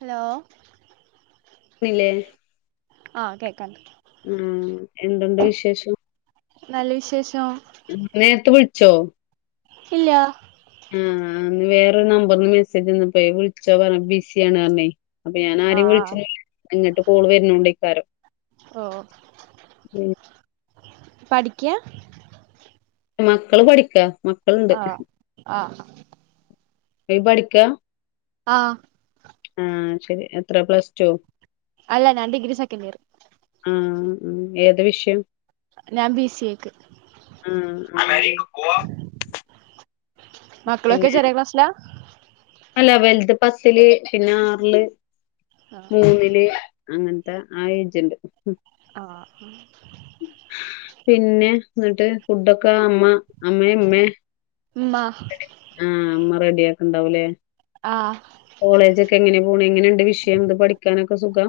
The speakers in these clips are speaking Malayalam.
അലോ ന്നില്ലേ അ കേക്കാം കേക്ക ഉം എന്തുണ്ടുവിശേഷം നല്ല വിശേഷം നേരത്ത് വിളിച്ചോ ഇല്ലാ ഉം വേറൊരു നമ്പർന്ന് മെസ്സേജ് വന്നപ്പഴെ വിളിച്ചോ പറ ബിസിയാന്ന് പറഞ്ഞേ അപ്പ ഞാനാ ആഹ് പരേം ആഹ് വിളിച്ചില്ല ഇങ്ങിട്ട് കോള് വരുന്നുണ്ടെനിക്കാരോ ഓ പഠിക്കാ മക്കള് പഠിക്കാ മ അ ആ ഏ പഠിക്കാ ആ ആ ശരി എത്രേ പ്ലസ്ടു അല്ല ഞാൻ ഡിഗ്രി സെക്കന്റിയറ് ആ ഏത് വിഷയം ഞാൻ ബി സി എക്ക് അ [unintelligible] മക്കളൊക്കെ പിന്നെ ചെറിയ ക്ലാസിലാ അല്ല വലുത് പത്തില് പിന്നെ ആറില് ആഹ് ആഹ് മൂന്നില് അങ്ങനത്ത ആ ഏജണ്ട് ആ പിന്നെ എന്നിട്ട് ഫുഡൊക്ക അമ്മ അമ്മേ ഉമ്മേ ഉമ്മ ആ ഉമ്മ റെഡിയാക്കുണ്ടാവൂല്ലേ ആ കോളേജക്കെങ്ങനെ പോണ് എങ്ങനെയൊണ്ട് വിഷയം ഇത് പഠിക്കാനൊക്കെ സുഖാ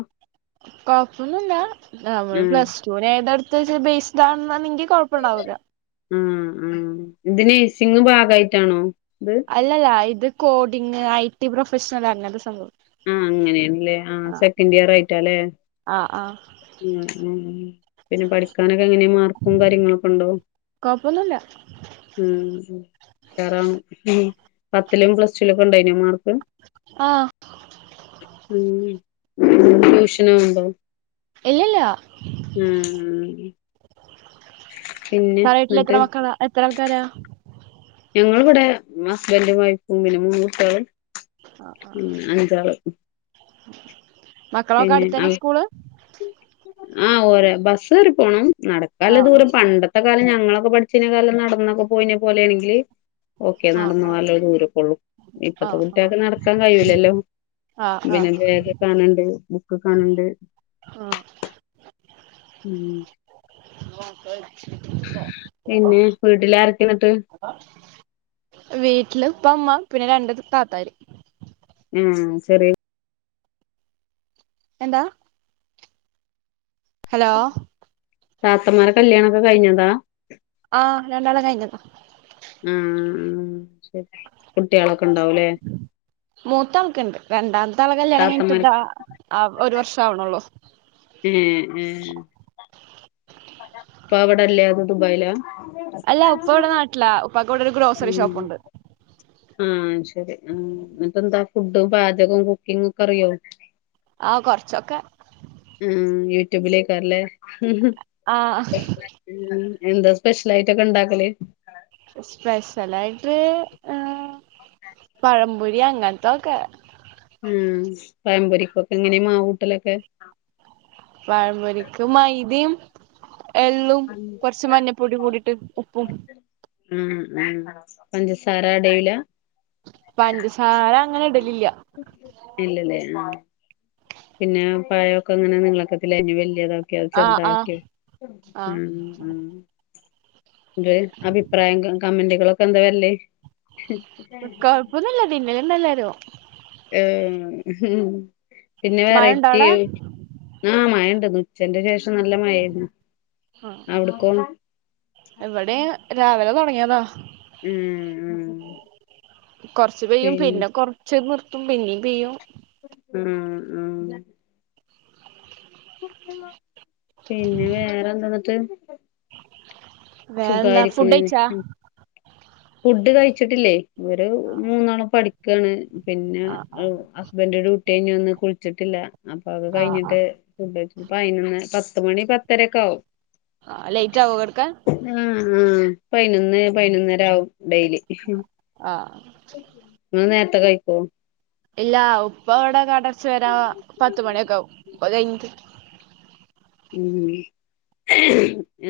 കൊഴപ്പൊന്നുല്ലാ നമ്മള് ആഹ് പ്ലസ്ടൂനതെടുത്തവെച്ചാ ബേസ്ഡാണെന്നുണ്ടെങ്കി കൊഴപ്പണ്ടാവൂല അ ആ ഇത് നേഴ്‌സിങ്ങ് ഭാഗയിട്ടാണോ ഇത് അല്ലല്ല ഇത് കോഡിങ് ഐടി പ്രൊഫഷണൽ അങ്ങനത്തെ സംഭവം ആ അങ്ങനെയണല്ലേ ആ സെക്കൻഡിയറായിട്ടാല്ലേ ആ ആ ഉം ഉം പിന്നെ പഠിക്കാനൊക്കെങ്ങനാ മാർക്കും കാര്യങ്ങളൊക്കുണ്ടോ കൊപ്പോന്നുല്ല ഉം ഉം വേറേ മ്മ് പത്തിലും പ്ലസ്ടൂലൊക്കണ്ടായിരുന്നോ മാർക്ക്‌ [inaudible] ആ ഉം കൺഫ്യൂഷനാവ്ണ്ടോ? ആയി തറവാട്ടിവീട്ടില് എത്ര എന്നിട്ട് മക്കളാ എത്ര ആൾക്കാരാ? ഞങ്ങളിവിടെ ഹസ്ബൻറും വൈഫും പിന്നെ മൂന്ന് കുട്ടിയളും ആഹാ ഉം അഞ്ചാള് [inaudible] മക്കളൊക്കെ പിന്നെ അടുത്തന്നെ സ്കൂള് ആ ഓര ബസ് കേറി പോണം നട ക്കാള്ള ആഹ് ദൂരം പണ്ടത്ത കാലം ഞങ്ങളൊക്കെ പഠിച്ചീനകാലം നടന്നൊക്കെ പോയിനെ പോലൊണെങ്കില് ഓക്കെ ആഹ് ആഹ് നടന്നുപോവാളെള ദൂരൊപ്പുള്ളു, ഇപ്പൊത്തെ ആഹ് ആഹ് കുട്ട്യാൾക്ക് നടക്കാൻ കയ്യൂലല്ലോ. ആഹ് ആഹ് [inaudible] കാണേണ്ട് ബുക്കൊക്കേ കാണേണ്ട് ആഹ് [inaudible] മ് ഇന്ന് ഒൻക്കലെനി പിന്നെ! വീട്ടില് ആരൊക്കേ എന്ന്ട്ട് [inaudible] വീട്ട്ല് ഇപ്പ ഇമ്മ പിന്നെ രണ്ട് താത്താര് ഹ്‌മ് ചെറിയ എന്താ ഹലോ [inaudible] താത്തമ്മാരെ കല്യാണൊക്കേ കഴിഞ്ഞതാ ആഹ് രണ്ടാളെ കഴിഞ്ഞതാ ആ ആ ശരിന്നാ കുട്ട്യളൊക്കെ ഇണ്ടാവുലെ. മൂത്താൾക്ക്, രണ്ടാത്തെളാടെ കല്യാണ കഴിഞ്ഞട്ട് താത്തമാര് പ്‌റാആ ഒരു വർഷാവുണുളൂ ഈഹ് ഇപ്പാ അവടെ ഇല്ലേ ദുബായിലാ അല്ല ഉപ്പാ ഇവടെ നാട്ടിലാ ഉപ്പാക്ക് ഇവടെ ഒര് ഗ്രോസറി ഉം ഷോപ്പുണ്ട് ആഹ് ശരി ആ ഇങ്ങക്കെന്താ ഫുഡും പാചകും കുക്കിങ്ങൊക്കേ അറിയോ? ആ കൊർച്ചൊക്കേ മ് മ് യൂട്യൂബിലേക്കാരല്ലേ ആഹ് ഉം എന്താ സ്പെഷ്യലായിട്ടൊക്കെ ഇണ്ടാക്കല് സ്പെഷ്യലായിട്ട് ഹ് പഴം പൊരി അങ്ങൻ ത്തൊക്കേ ഉം, പഴമ്പൊരിക്കൊക്കേ എങ്ങനെ മാവൂട്ടലൊക്കേ പഴമ്പൊരിക്ക് മൈദീം എളളും കൊർചേ മഞ്ഞപൊടിം കൂടിട്ട് ഉപ്പും ഉം ഉം പഞ്ചസാര ആടേയൂലാ പഞ്ചസാര അങ്ങനെ ഇടലില്ലാ ഇല്ലല്ലേ പിന്നെ പഴോക്കെ അങ്ങനെ നിളാക്കത്തിലാഅരിഞ്ഞ്‌ വല്ല്യതാ ഇൻക്യത് ആഹ് ആഹ് ചെറുതാക്ക്യാ ആഹ് ആഅ ങ്ങ്ട് അഭിപ്രായം കമ കമന്റുകളൊക്കെ എന്താ വരല് കൊയപ്പന്നൂല്യ പിന്നേ ഇണ്ട് എല്ലാരും ഉം പിന്നെ മഴ ഇണ്ടോ അവിടെ വെറൈറ്റിം ആഹ്! മഴ്യാ ഇണ്ട്. ഇന്ന് ഉച്ചെൻ്റെ ശേഷം നല്ല മഴായാര്ന്ന് ആഹ് അവട്ക്കോ? ഇവിടെയും [inaudible] രാവിലെ തൊടങ്ങിയതാ ഉം ഉം കൊർച്ച് പെയ്യും പിന്നെ കൊറച്ച് നിർത്തും പിന്നേം പെയ്യും ഉം ഉം [inaudible] എങ്ങനെ വേറെന്താ ഇന്നട്ട് വേറെന്താ ഫുഡ് സുഖായിരിക്കണ് കയിച്ചാ ഫുഡ് കയ്ച്ചിട്ടില്ലേ. വെര് ആഹ് മൂന്നാളും പഠിക്കാണ്. പിന്നെ ആഹ് ഹേ ഹസ് ബൻ്റ് ഡ്യൂട്ടിയിഞ്ഞ് വന്ന് കുളിച്ചിട്ടില്ല. അപ്പൊ അഒക്കെ ആഹ് ആഹ് കയിഞ്ഞിട്ട് ആഹ് ഫുഡ് കയിച്ച് പൈനൊന്ന, പത്ത് മണി പത്തരൊക്ക ആവും. ആഹ്. ലൈറ്റാവൊ കെടക്കാൻ? ആഹ് ആഹ്. പൈനൊന്ന്, പൈനൊന്നരാവും ടെയ്ലി. ആഹ്. ന്ന് നേരത്തെ കയിക്കൊ? ഇല്ലാ. ഉപ്പ വടെ കട അട്ച്ച് വരാൻ പത്തുമണിയൊക്കെ ആവും. പ്പൊ അകയിഞ്ഞിട്ട് മ്.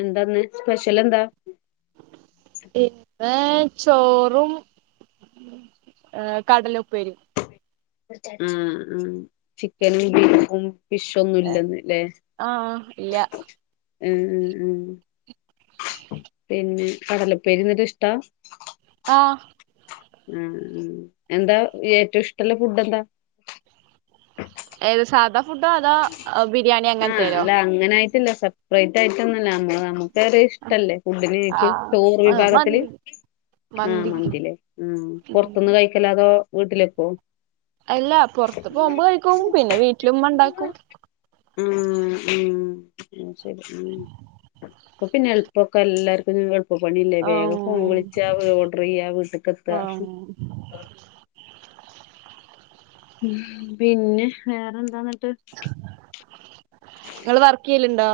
എന്താന്ന്? സ്പെഷ്യലെന്താ? ഇപ്പാ ചോറും ഏ കടലുപ്പേരിം. മ്. മ് ചിക്കനും ബീഫും ഫിഷൊന്നും ഇല്ലെന്ന് ലെ? ആഹ് ഇല്ല ആഹ്. ആഹ്. ആഹ് പിന്നെ? കടലുപ്പേരിന്നിട്ടിഷ്ടാ? ആഹ്. ആഹ്. മ്. മ് എന്താ ഏറ്റൊം ഇഷ്ട്ടള്ള ഫുഡ്ഡ ന്താ? ഏത്? സാധാ ഫുഡോ അതോ? ആഹ് ബിരിയാണി അഹ്. അങ്ങനത്തേലോ അല്ല അങ്ങനെ ആയിട്ടില്ല. സ റേറ്റ് ആയിട്ടൊന്നല്ല. അമ്മള് നമുക്കൊരു ഇഷ്ടല്ലേ ഫുഡിന് ചോറ് ആഹ് വിഭാഗത്തില് മന്തി ആഹ് മന്തി മന്തിലെ. മ്. ഉം പൊറത്ത്ന്ന് കഴിക്കലാ അതോ വീട്ടിലെക്കൊ? അല്ല പൊറത്ത് പോമ്പൊ കഴിക്കും. പിന്നെ വീട്ടില് മ്മണ്ടാക്കും. മ് മ് മ് മ് ശരി മ് പ്പൊ പിന്നെ എൾപ്പൊക്കെ എല്ലാർക്കും വെൾ ഇപ്പ പണില്ലേ. വേഗം ഫോൺ ആഹ് വിളിച്ചാ, ഓഡ്റെയ്യാ, വീട്ട്ക്ക് എത്താ. ആഹ് മ് പിന്നെ വേറെന്താന്നിട്ട്? ങ്ങള് വർക്കിയ്യല്ണ്ടോ?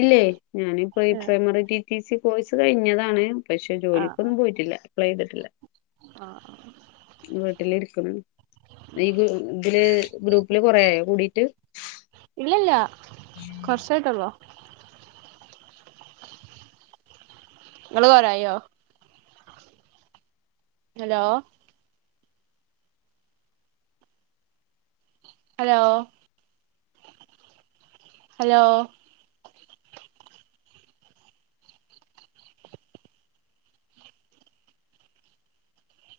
ഇല്ലേ. ഞാനിപ്പം ഈ ആഹ് primary T. T. C course കഴിഞ്ഞതാണ്. പക്ഷെ ജോലിക്കൊന്നും പോയിട്ടില്ല. അപ്ലൈ യ്തിട്ടില്ല. ആഹ് ആഹ് ആഹ് വീട്ടില് ഇരിക്ക്ന്ന് ഈ ഗ്രൂ ത്‌ല് ഗ്രൂപ്പില് കൊറേയോ കൂടീട്ട്? ഇല്ലല്ലാ വർഷായിട്ടോള്ളോ ങ്ങള് കൊറേ ആയ്യോ? Hello hello hello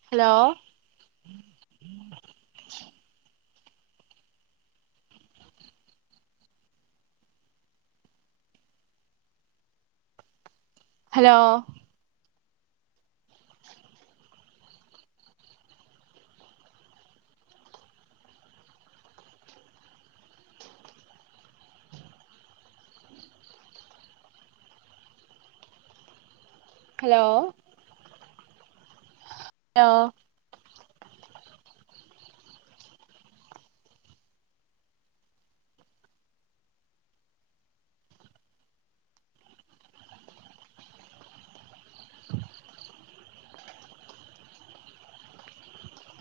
hello hello hello ലോ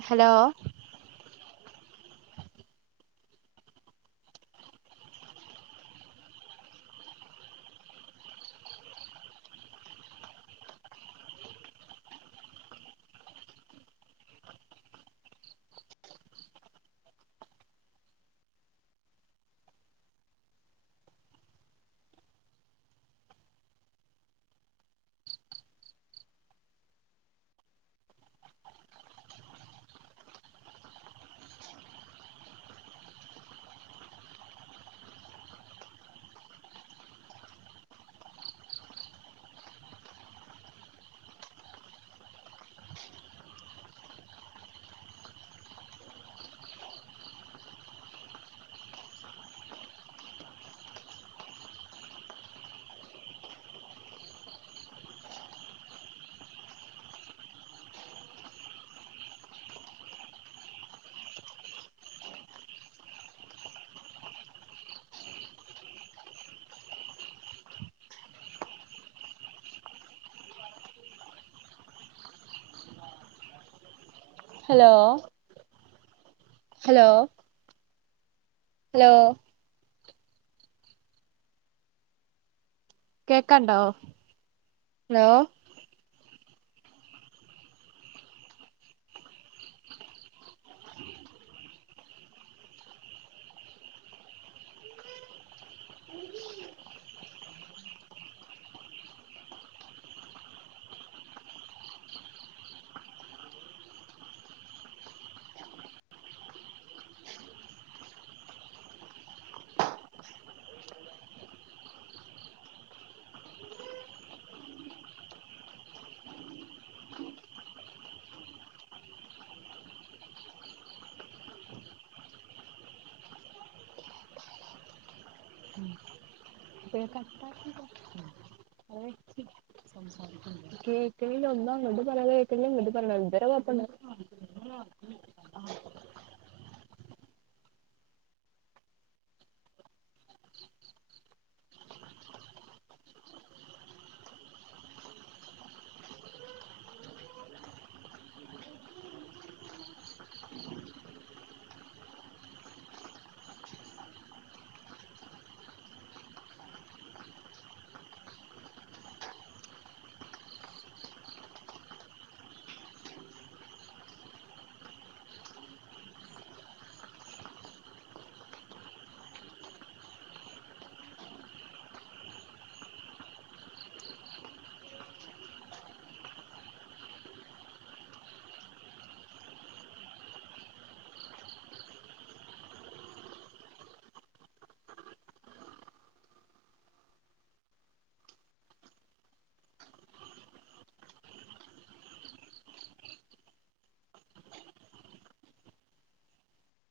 ഹലോ ഹലോ ഹലോ ഹലോ കേക്കാണ്ടോ? ഹലോ കേക്കാ [unintelligible] ഹലോ [unintelligible] സംസാരിക്ക [unintelligible] കേക്കണില്ലൊന്നും അങ്ങൊട്ടും പറയാന്ന കേക്കണില്ല. ഇങ്ങട്ടും പറയിണ ഇതരെ കൊഴപ്പണ്ട് [inaudible]